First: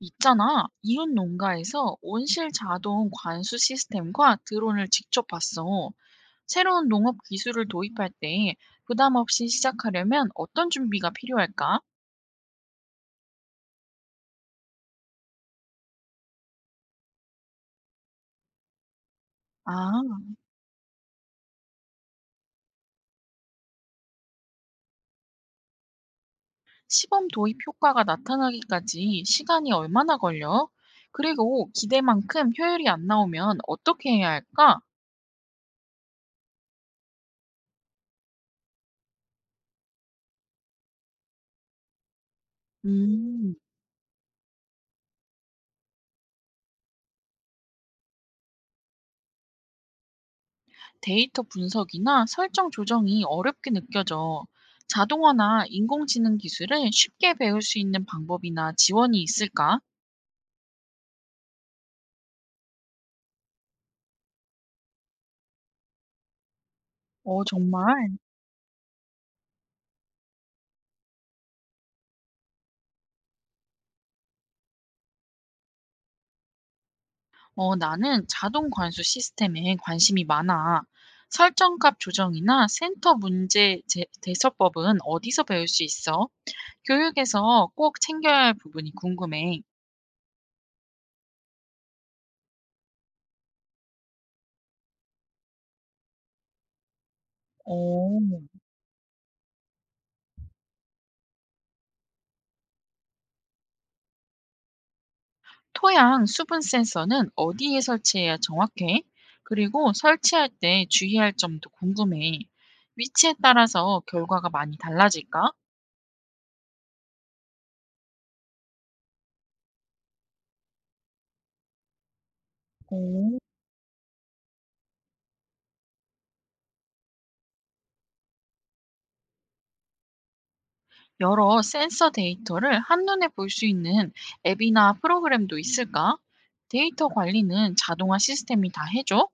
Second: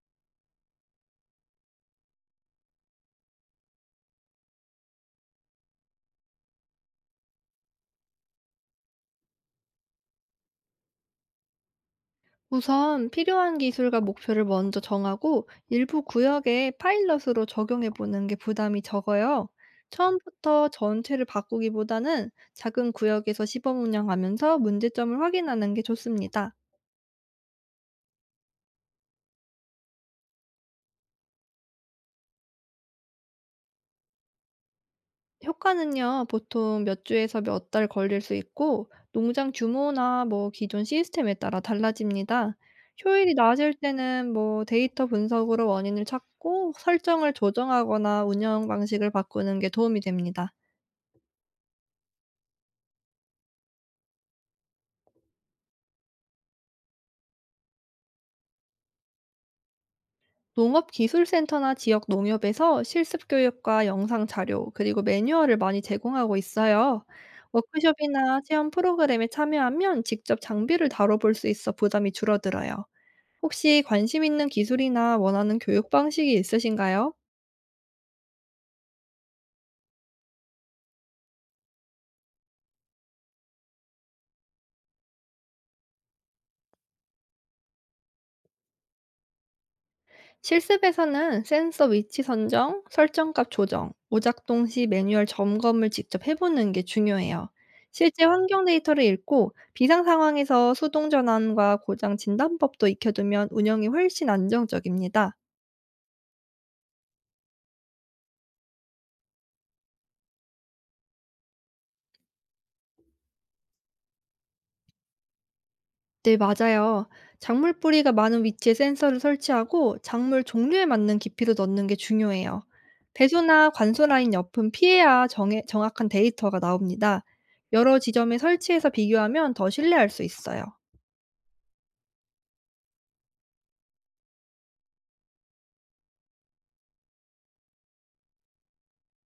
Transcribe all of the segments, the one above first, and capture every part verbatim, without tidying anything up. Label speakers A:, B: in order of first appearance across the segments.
A: 있잖아, 이웃 농가에서 온실 자동 관수 시스템과 드론을 직접 봤어. 새로운 농업 기술을 도입할 때 부담 없이 시작하려면 어떤 준비가 필요할까?
B: 우선 필요한 기술과 목표를 먼저 정하고 일부 구역에 파일럿으로 적용해 보는 게 부담이 적어요.
A: 아,
B: 처음부터 전체를 바꾸기보다는 작은 구역에서 시범 운영하면서 문제점을 확인하는 게 좋습니다.
A: 시범 도입 효과가 나타나기까지 시간이 얼마나 걸려? 그리고 기대만큼 효율이 안 나오면 어떻게 해야 할까?
B: 효과는요, 보통 몇 주에서 몇 달 걸릴 수 있고, 농장 규모나 뭐 기존 시스템에 따라 달라집니다. 효율이
A: 음.
B: 낮을 때는 뭐 데이터 분석으로 원인을 찾고 설정을 조정하거나 운영 방식을 바꾸는 게 도움이 됩니다.
A: 데이터 분석이나 설정 조정이 어렵게 느껴져 자동화나 인공지능 기술을 쉽게 배울 수 있는 방법이나 지원이 있을까?
B: 농업기술센터나 지역 농협에서 실습 교육과 영상 자료, 그리고 매뉴얼을 많이 제공하고 있어요.
A: 어, 정말.
B: 워크숍이나 체험 프로그램에 참여하면 직접 장비를 다뤄볼 수 있어 부담이 줄어들어요. 혹시 관심 있는 기술이나 원하는 교육 방식이 있으신가요?
A: 어, 나는 자동 관수 시스템에 관심이 많아. 설정값 조정이나 센터 문제 제- 대처법은 어디서 배울 수 있어? 교육에서 꼭 챙겨야 할 부분이 궁금해.
B: 실습에서는 센서 위치 선정, 설정값 조정, 오작동 시 매뉴얼 점검을 직접 해보는 게 중요해요.
A: 어,
B: 실제 환경 데이터를 읽고 비상 상황에서 수동 전환과 고장 진단법도 익혀두면 운영이 훨씬 안정적입니다.
A: 토양 수분 센서는 어디에 설치해야 정확해? 그리고 설치할 때 주의할 점도 궁금해. 위치에 따라서 결과가 많이 달라질까?
B: 네, 맞아요. 작물 뿌리가 많은 위치에 센서를 설치하고 작물 종류에 맞는 깊이로 넣는 게 중요해요.
A: 오,
B: 배수나 관수 라인 옆은 피해야 정해- 정확한 데이터가 나옵니다. 여러 지점에 설치해서 비교하면 더 신뢰할 수 있어요.
A: 여러 센서 데이터를 한눈에 볼 수 있는 앱이나 프로그램도 있을까? 데이터 관리는 자동화 시스템이 다 해줘?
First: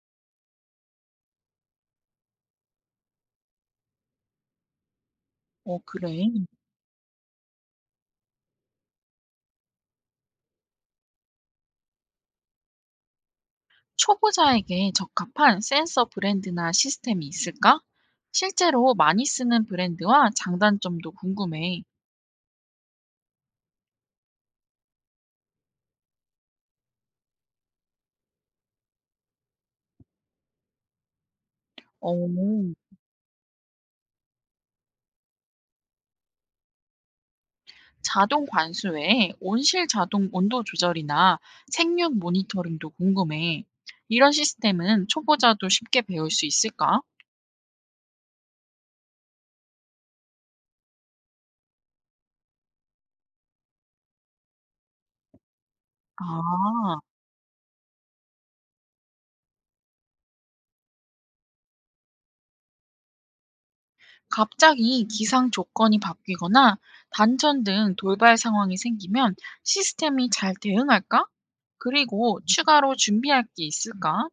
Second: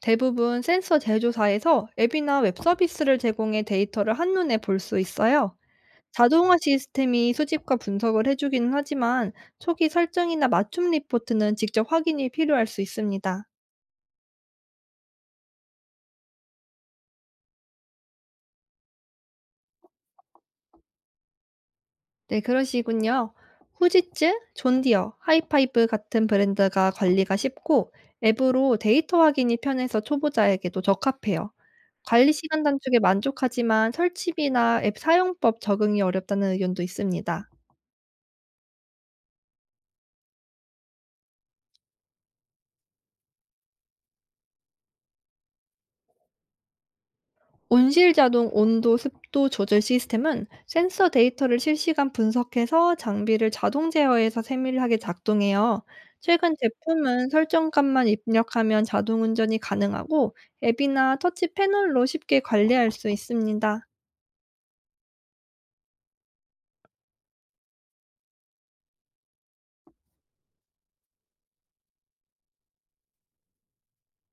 B: 대부분 센서 제조사에서 앱이나 웹 서비스를 제공해 데이터를 한눈에 볼 수 있어요.
A: 어, 그래.
B: 자동화 시스템이 수집과 분석을 해주기는 하지만 초기 설정이나 맞춤 리포트는 직접 확인이 필요할 수 있습니다.
A: 초보자에게 적합한 센서 브랜드나 시스템이 있을까? 실제로 많이 쓰는 브랜드와 장단점도 궁금해.
B: 네, 그러시군요. 후지츠, 존디어, 하이파이브 같은 브랜드가 관리가 쉽고 앱으로 데이터 확인이 편해서 초보자에게도 적합해요. 관리 시간
A: 오.
B: 단축에 만족하지만 설치비나 앱 사용법 적응이 어렵다는 의견도 있습니다.
A: 자동 관수 외에 온실 자동 온도 조절이나 생육 모니터링도 궁금해. 이런 시스템은 초보자도 쉽게 배울 수 있을까?
B: 온실 자동 온도 습도 조절 시스템은 센서 데이터를 실시간 분석해서 장비를 자동 제어해서 세밀하게 작동해요. 최근
A: 아,
B: 제품은 설정값만 입력하면 자동 운전이 가능하고 앱이나 터치 패널로 쉽게 관리할 수 있습니다.
A: 갑자기 기상 조건이 바뀌거나 단전 등 돌발 상황이 생기면 시스템이 잘 대응할까? 그리고 추가로 준비할 게 있을까?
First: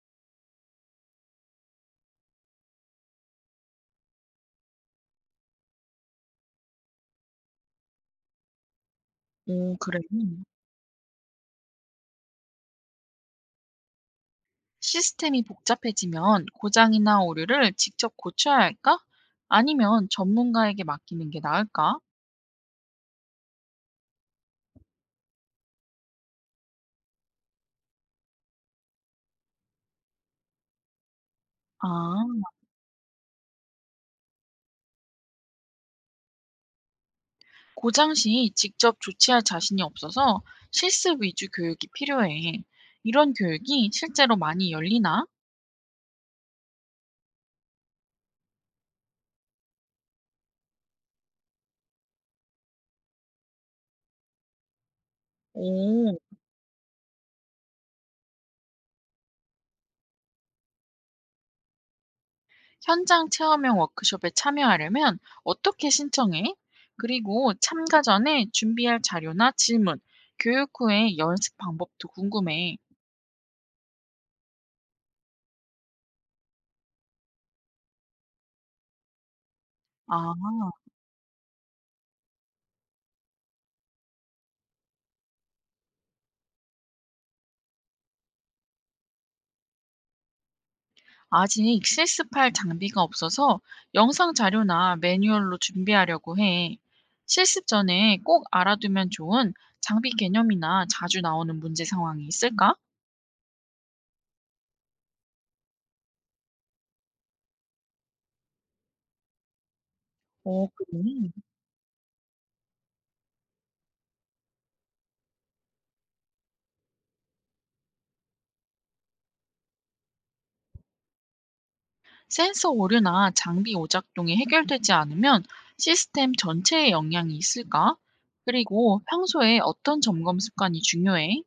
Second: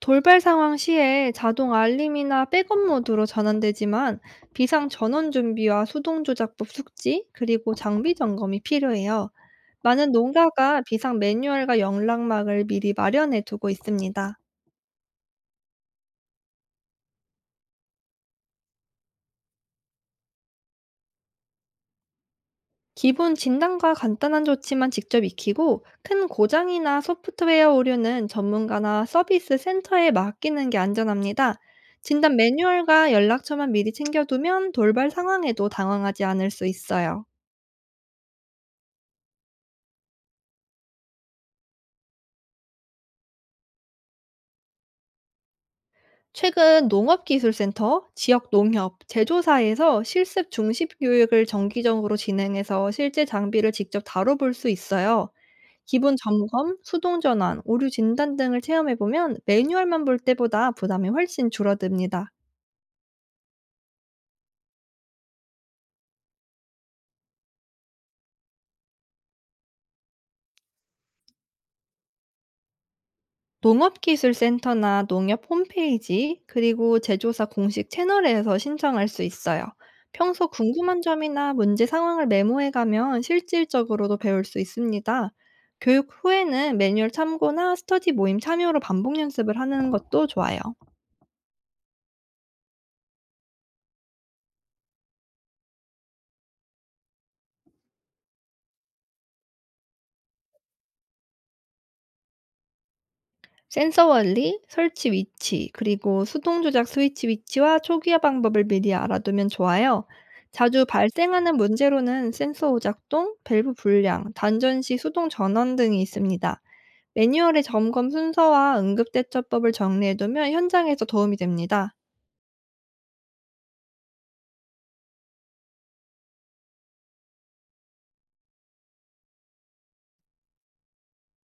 B: 돌발 상황 시에 자동 알림이나 백업 모드로 전환되지만 비상 전원 준비와 수동 조작법 숙지 그리고 장비 점검이 필요해요.
A: 오, 그래.
B: 많은 농가가 비상 매뉴얼과 연락망을 미리 마련해 두고 있습니다.
A: 시스템이 복잡해지면 고장이나 오류를 직접 고쳐야 할까? 아니면 전문가에게 맡기는 게 나을까?
B: 기본 진단과 간단한 조치만 직접 익히고 큰 고장이나 소프트웨어 오류는 전문가나 서비스 센터에 맡기는 게 안전합니다.
A: 아,
B: 진단 매뉴얼과 연락처만 미리 챙겨두면 돌발 상황에도 당황하지 않을 수 있어요.
A: 고장 시 직접 조치할 자신이 없어서 실습 위주 교육이 필요해. 이런 교육이 실제로 많이 열리나?
B: 최근 농업기술센터, 지역농협, 제조사에서 실습 중심 교육을 정기적으로 진행해서 실제 장비를 직접 다뤄볼 수 있어요. 기본
A: 오,
B: 점검, 수동 전환, 오류 진단 등을 체험해보면 매뉴얼만 볼 때보다 부담이 훨씬 줄어듭니다.
A: 현장 체험형 워크숍에 참여하려면 어떻게 신청해? 그리고 참가 전에 준비할 자료나 질문, 교육 후의 연습 방법도 궁금해.
B: 농업기술센터나 농협 홈페이지 그리고 제조사 공식 채널에서 신청할 수 있어요.
A: 아,
B: 평소 궁금한 점이나 문제 상황을 메모해 가면 실질적으로도 배울 수 있습니다. 교육 후에는 매뉴얼 참고나 스터디 모임 참여로 반복 연습을 하는 것도 좋아요.
A: 아직 실습할 장비가 없어서 영상 자료나 매뉴얼로 준비하려고 해. 실습 전에 꼭 알아두면 좋은 장비 개념이나 자주 나오는 문제 상황이 있을까?
B: 센서 원리, 설치 위치, 그리고 수동 조작 스위치 위치와 초기화 방법을 미리 알아두면 좋아요.
A: 어,
B: 자주
A: 그래.
B: 발생하는 문제로는 센서 오작동, 밸브 불량, 단전 시 수동 전원 등이 있습니다. 매뉴얼의 점검 순서와 응급 대처법을 정리해두면 현장에서 도움이 됩니다.
A: 센서 오류나 장비 오작동이 해결되지 않으면 시스템 전체에 영향이 있을까? 그리고 평소에 어떤 점검 습관이 중요해?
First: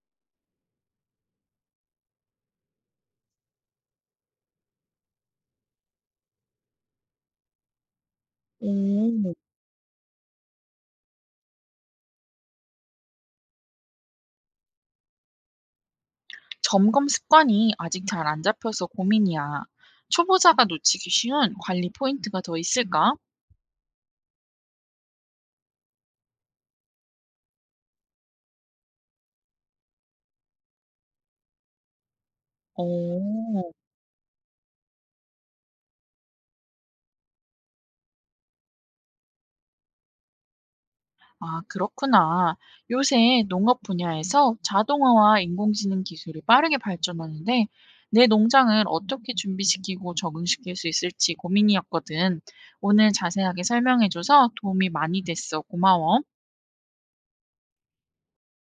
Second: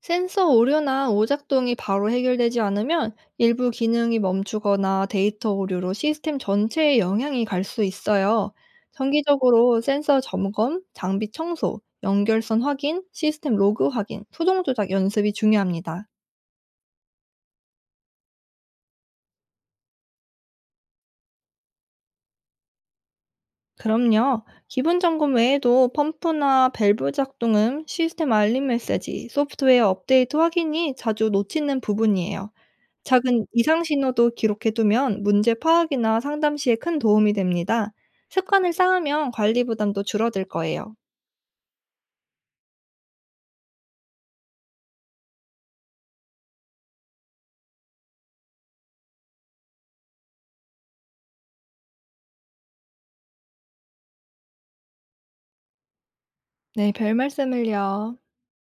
B: 센서 오류나 오작동이 바로 해결되지 않으면 일부 기능이 멈추거나 데이터 오류로 시스템 전체에 영향이 갈 수 있어요.
A: 오,
B: 정기적으로 센서 점검, 장비 청소, 연결선 확인, 시스템 로그 확인, 수동 조작 연습이 중요합니다.
A: 점검 습관이 아직 잘 안 잡혀서 고민이야. 초보자가 놓치기 쉬운 관리 포인트가 더 있을까?
B: 그럼요. 기본 점검 외에도 펌프나 밸브 작동음, 시스템 알림 메시지, 소프트웨어 업데이트 확인이 자주 놓치는 부분이에요. 작은
A: 오,
B: 이상 신호도 기록해 두면 문제 파악이나 상담 시에 큰 도움이 됩니다. 습관을 쌓으면 관리 부담도 줄어들 거예요.
A: 아 그렇구나. 요새 농업 분야에서 자동화와 인공지능 기술이 빠르게 발전하는데 내 농장을 어떻게 준비시키고 적응시킬 수 있을지 고민이었거든. 오늘 자세하게 설명해줘서 도움이 많이 됐어. 고마워.
B: 네, 별 말씀을요.